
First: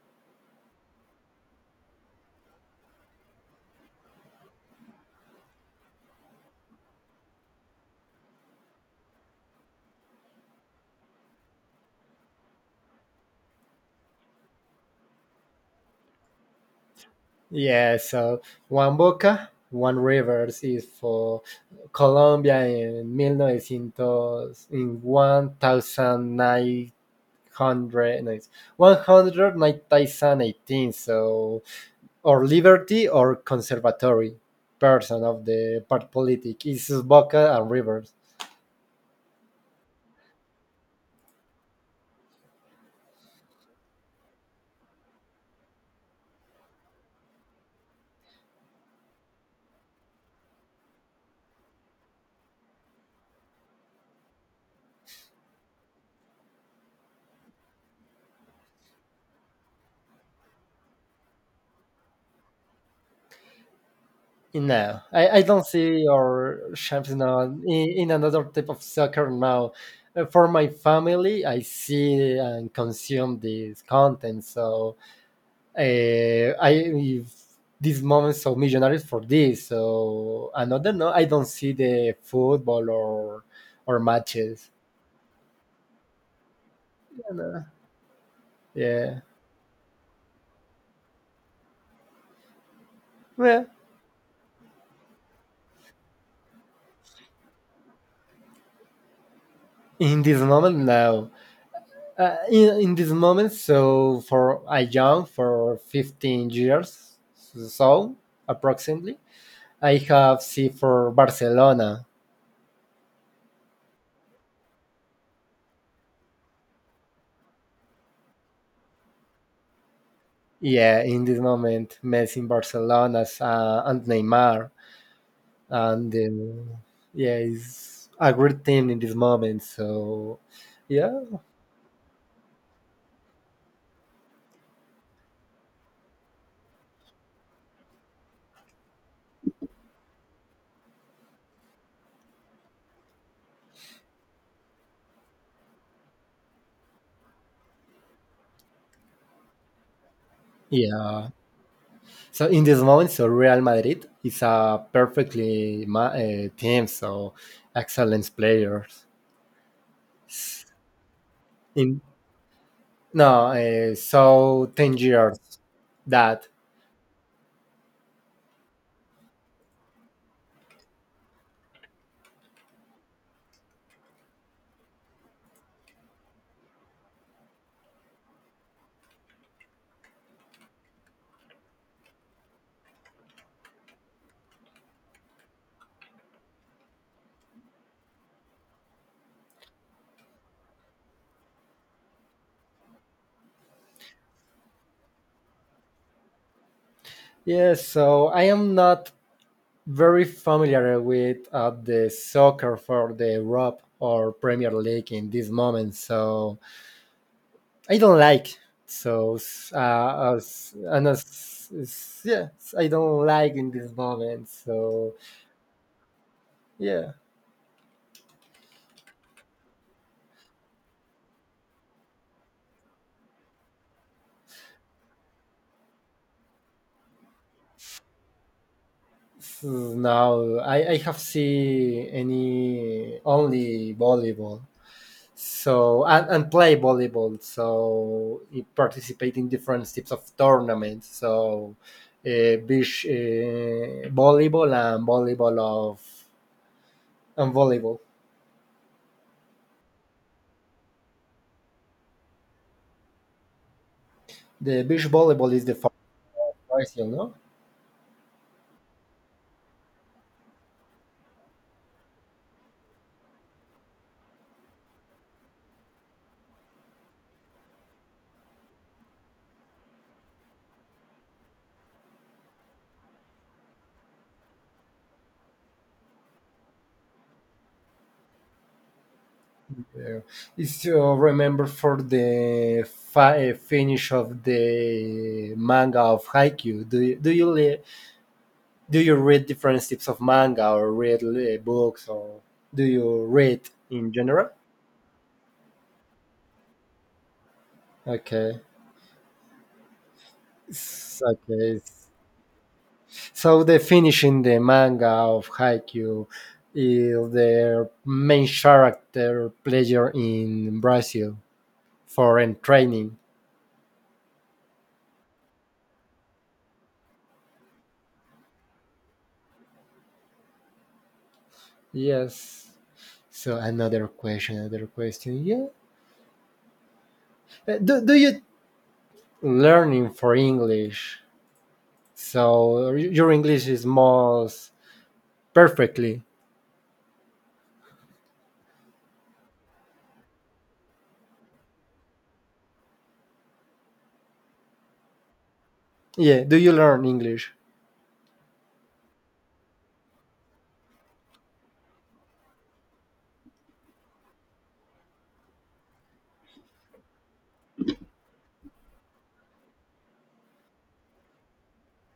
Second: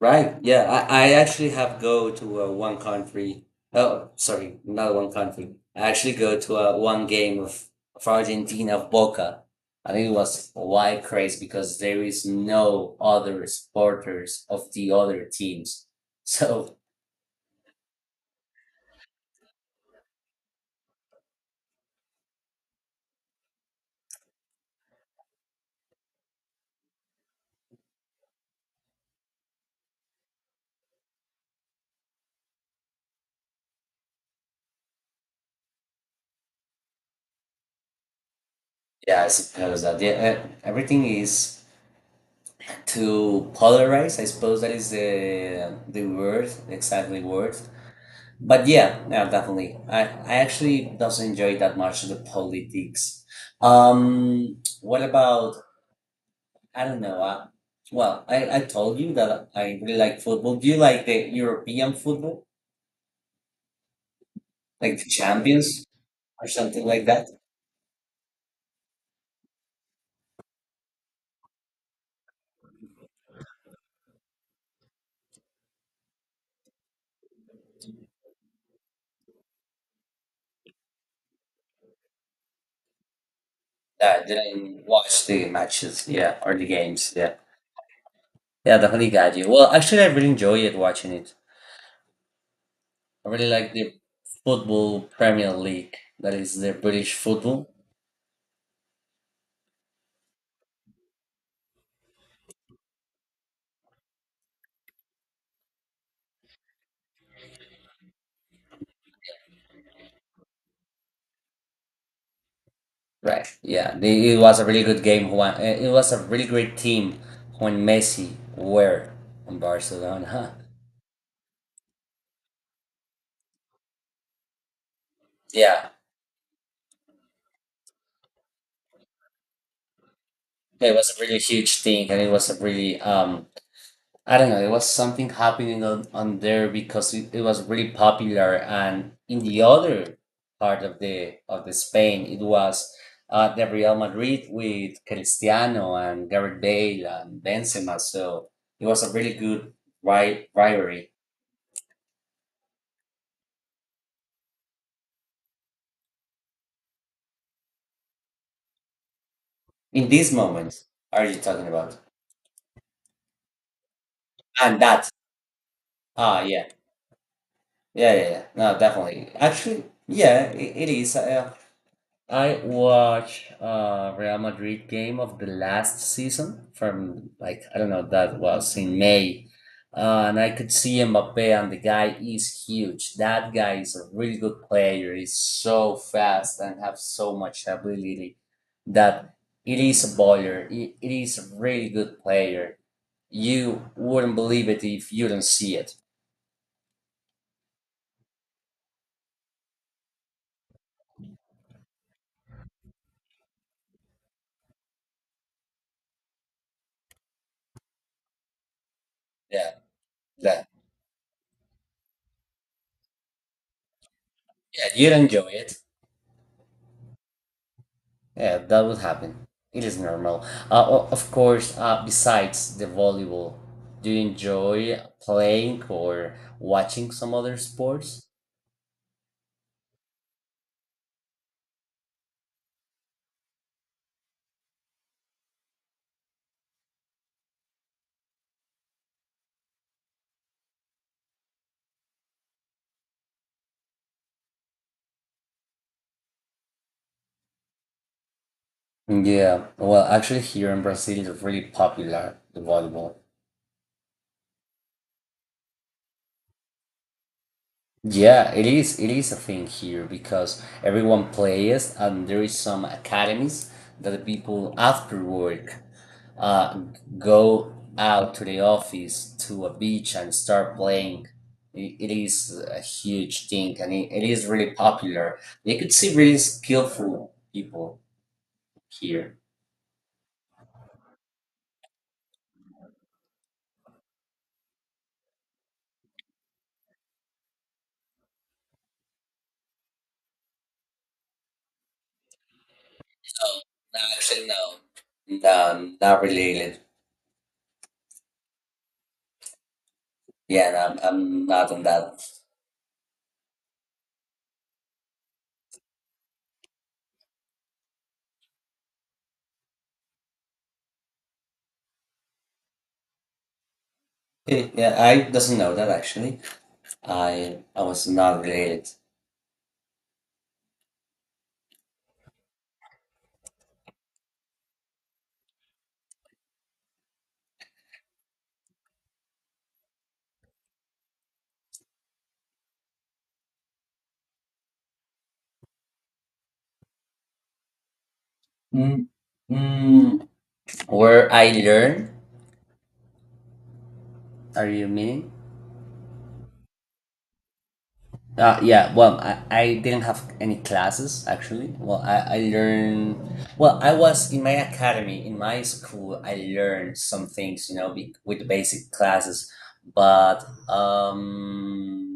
Right. Yeah. I, I actually have go to uh, one country. Oh, sorry, not one country. I actually go to uh, one game of, of Argentina of Boca. I think it was wide craze because there is no other supporters of the other teams. So
Yeah, so one Boca, one Rivers is for Colombia in one thousand nine hundred, in one thousand nine hundred, no, nineteen eighteen, so or liberty or conservatory person of the part politic is Boca and Rivers.
yeah, I suppose that yeah, uh, everything is to polarize. I suppose that is the the word, the exactly word. But yeah, no, definitely. I, I actually doesn't enjoy that much the politics. Um, what about? I don't know. Uh, well, I, I told you that I really like football. Do you like the European football, like
No,
the
I, I don't
Champions
see
or
our
something like
champion
that?
in, in another type of soccer now. Uh, For my family, I see and consume this content. So uh, I if this moment so millionaires for this. So another, no, I don't see the football or or
That
matches.
didn't watch the matches, yeah, or the games, yeah.
No.
Yeah, definitely
Yeah,
got you. Well, actually, I really enjoy it watching it. I really
well,
like the football Premier League, that is the British football.
in this moment now. uh, in, in this moment, so for I young for fifteen years, so approximately I have see for Barcelona.
Right. Yeah. The- it was a really good game when eh, it was a really great team when Messi were on Barcelona.
Yeah, in this moment Messi in Barcelona, uh, and Neymar
Yeah.
and um, yeah, it's a great team in this moment. So
It was a
yeah,
really huge thing and it was a really um I don't know, it was something happening on, on there because it, it was really popular and in the other part of the of the Spain it was uh the Real Madrid with Cristiano and Gareth Bale and Benzema. So it was a really good ri rivalry.
yeah, so in this moment so Real Madrid is a perfectly ma- uh, team, so excellent players
In these moments, are you talking about?
in. No, uh, so
And
ten
that.
years
Ah,
that.
yeah. Yeah, yeah, yeah. No, definitely. Actually, yeah, I it is. Uh, I watched uh Real Madrid game of the last season from like I don't know that was in May, uh, and I could see Mbappe and the guy is huge. That guy is a really good player. He's so fast and have so much ability that it is a baller. It, it is a really good player. You wouldn't believe it if you don't see it.
Yes, so I am not very familiar with uh, the soccer for the Europe or Premier League in this moment, so I don't like. So,
Yeah,
s- uh,
that.
as, and as, s- yeah, I don't like in this moment.
Yeah, you'd
So,
enjoy it.
yeah,
Yeah, that would happen. It is normal. Uh, o- of course, uh, besides the volleyball, do you enjoy playing or watching some other sports?
so now I, I have seen any only volleyball. So and, and play volleyball so it participate in different types of tournaments. So uh, beach uh, volleyball and volleyball of and volleyball,
Yeah, well, actually, here in Brazil, it's really popular, the volleyball.
the beach volleyball is the first prize, you know.
Yeah, it is it is a thing here because everyone plays and there is some academies that the people after work uh, go out to the office to a beach and start playing. I- It is a huge thing and it, it is really popular. You could see really skillful people here.
Yeah. It's uh, remember for the fi- uh, finish of the manga of Haiku. Do you, do you li- do you read different types of manga or read uh, books? Or do you read
No,
in
actually,
general?
no. No, not related.
Okay.
Yeah, no, I'm,
S-
I'm not
Okay.
on that.
So the finishing the manga of Haikyuu is the main character pleasure in Brazil foreign training.
Yeah, I doesn't know that actually. I I was not great.
Yes. So another question, another question. Yeah. Uh, do, do you learning for English? So y- your English is most perfectly.
Mm, mm, where I learn? Are you meaning?
Yeah. Do you learn English?
Uh, yeah. Well, I, I didn't have any classes actually. Well, I I learned. Well, I was in my academy in my school. I learned some things, you know, be, with basic classes, but um.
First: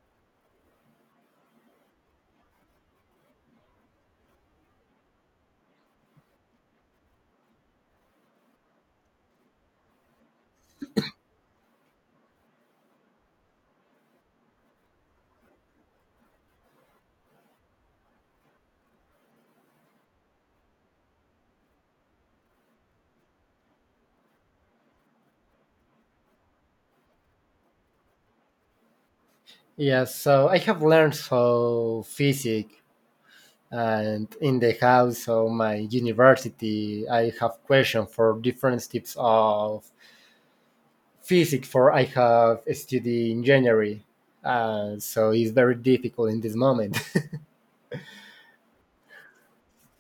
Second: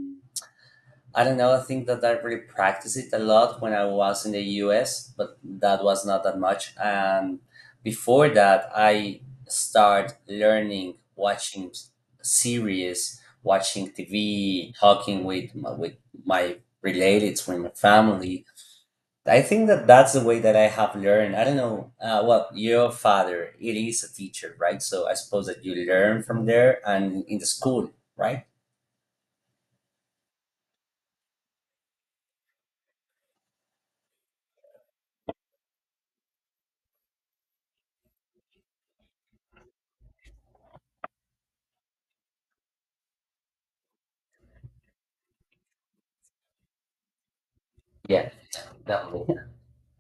I don't know. I think that I really practiced it a lot when I was in the U S, but that was not that much. And before that, I start learning, watching series, watching T V, talking with my, with my relatives, with my family. I think that that's the way that I have learned. I don't know. Uh, well, your father, it is a teacher, right? So I suppose that you learn from there and in the school, right?
Yes. So I have learned so physics and in the house of my university I have questions for different types of physics, for I have studied engineering, uh, so it's very difficult in this moment.
Yeah, definitely.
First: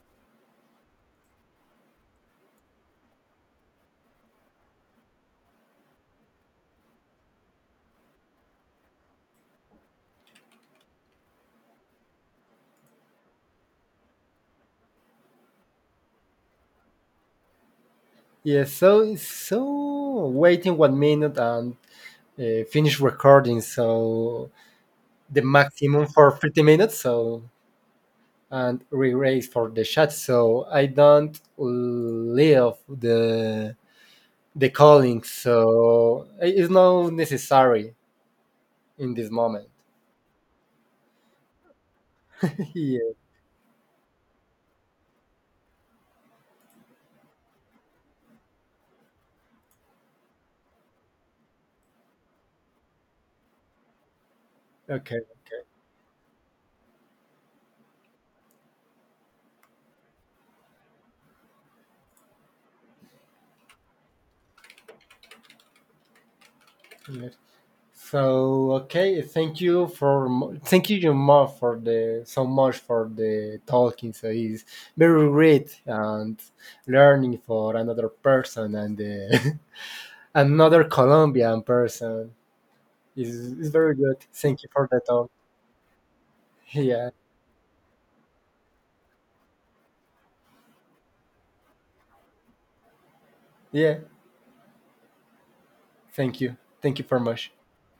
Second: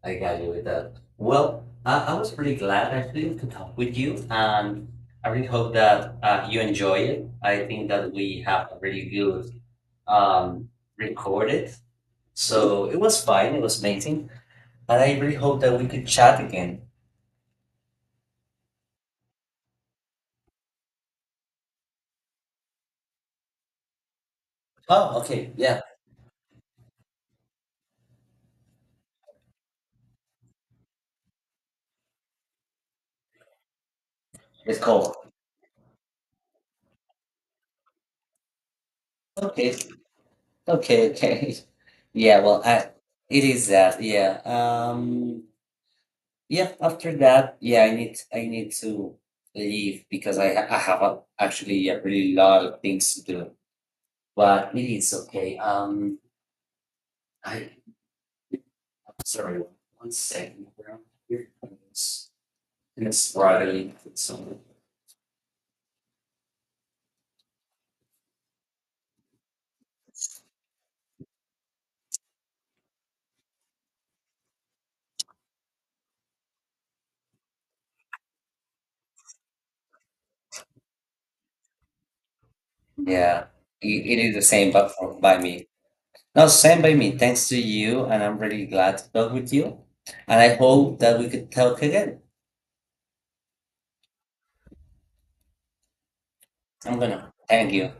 I got you with that. Well, I, I was really glad actually to talk with you, and I really hope that uh, you enjoy it. I think that we have a really good um, recorded, so it was fine. It was amazing, and I really hope that we could chat again.
Yes, so so waiting one minute and uh, finish recording, so
Oh,
the
okay, yeah,
maximum for thirty minutes, so and re-raise for the chat so I don't leave the the
it's cold.
calling, so it's not necessary in this moment.
Okay, okay, okay. Yeah, well, I,
Yeah.
it is that. Yeah. Um. Yeah, after that, yeah, I need I need to leave because I ha- I have a, actually a really lot of things to do. But it is
Okay.
okay.
Okay.
Um, I I'm sorry, one second. Where here, it's it's struggling with something.
Good. So okay, thank you for mo- thank you your mom for the so much for the talking. So it's very great and learning for another person and uh, another Colombian person is
Yeah,
is very
it, it
good.
is the
Thank you
same,
for
but
the
for,
talk.
by me. No, same by
Yeah.
me. Thanks to you, and I'm really glad to talk with you. And I hope that we could talk again.
Yeah. Thank you. Thank
I'm
you very
gonna
much.
thank you.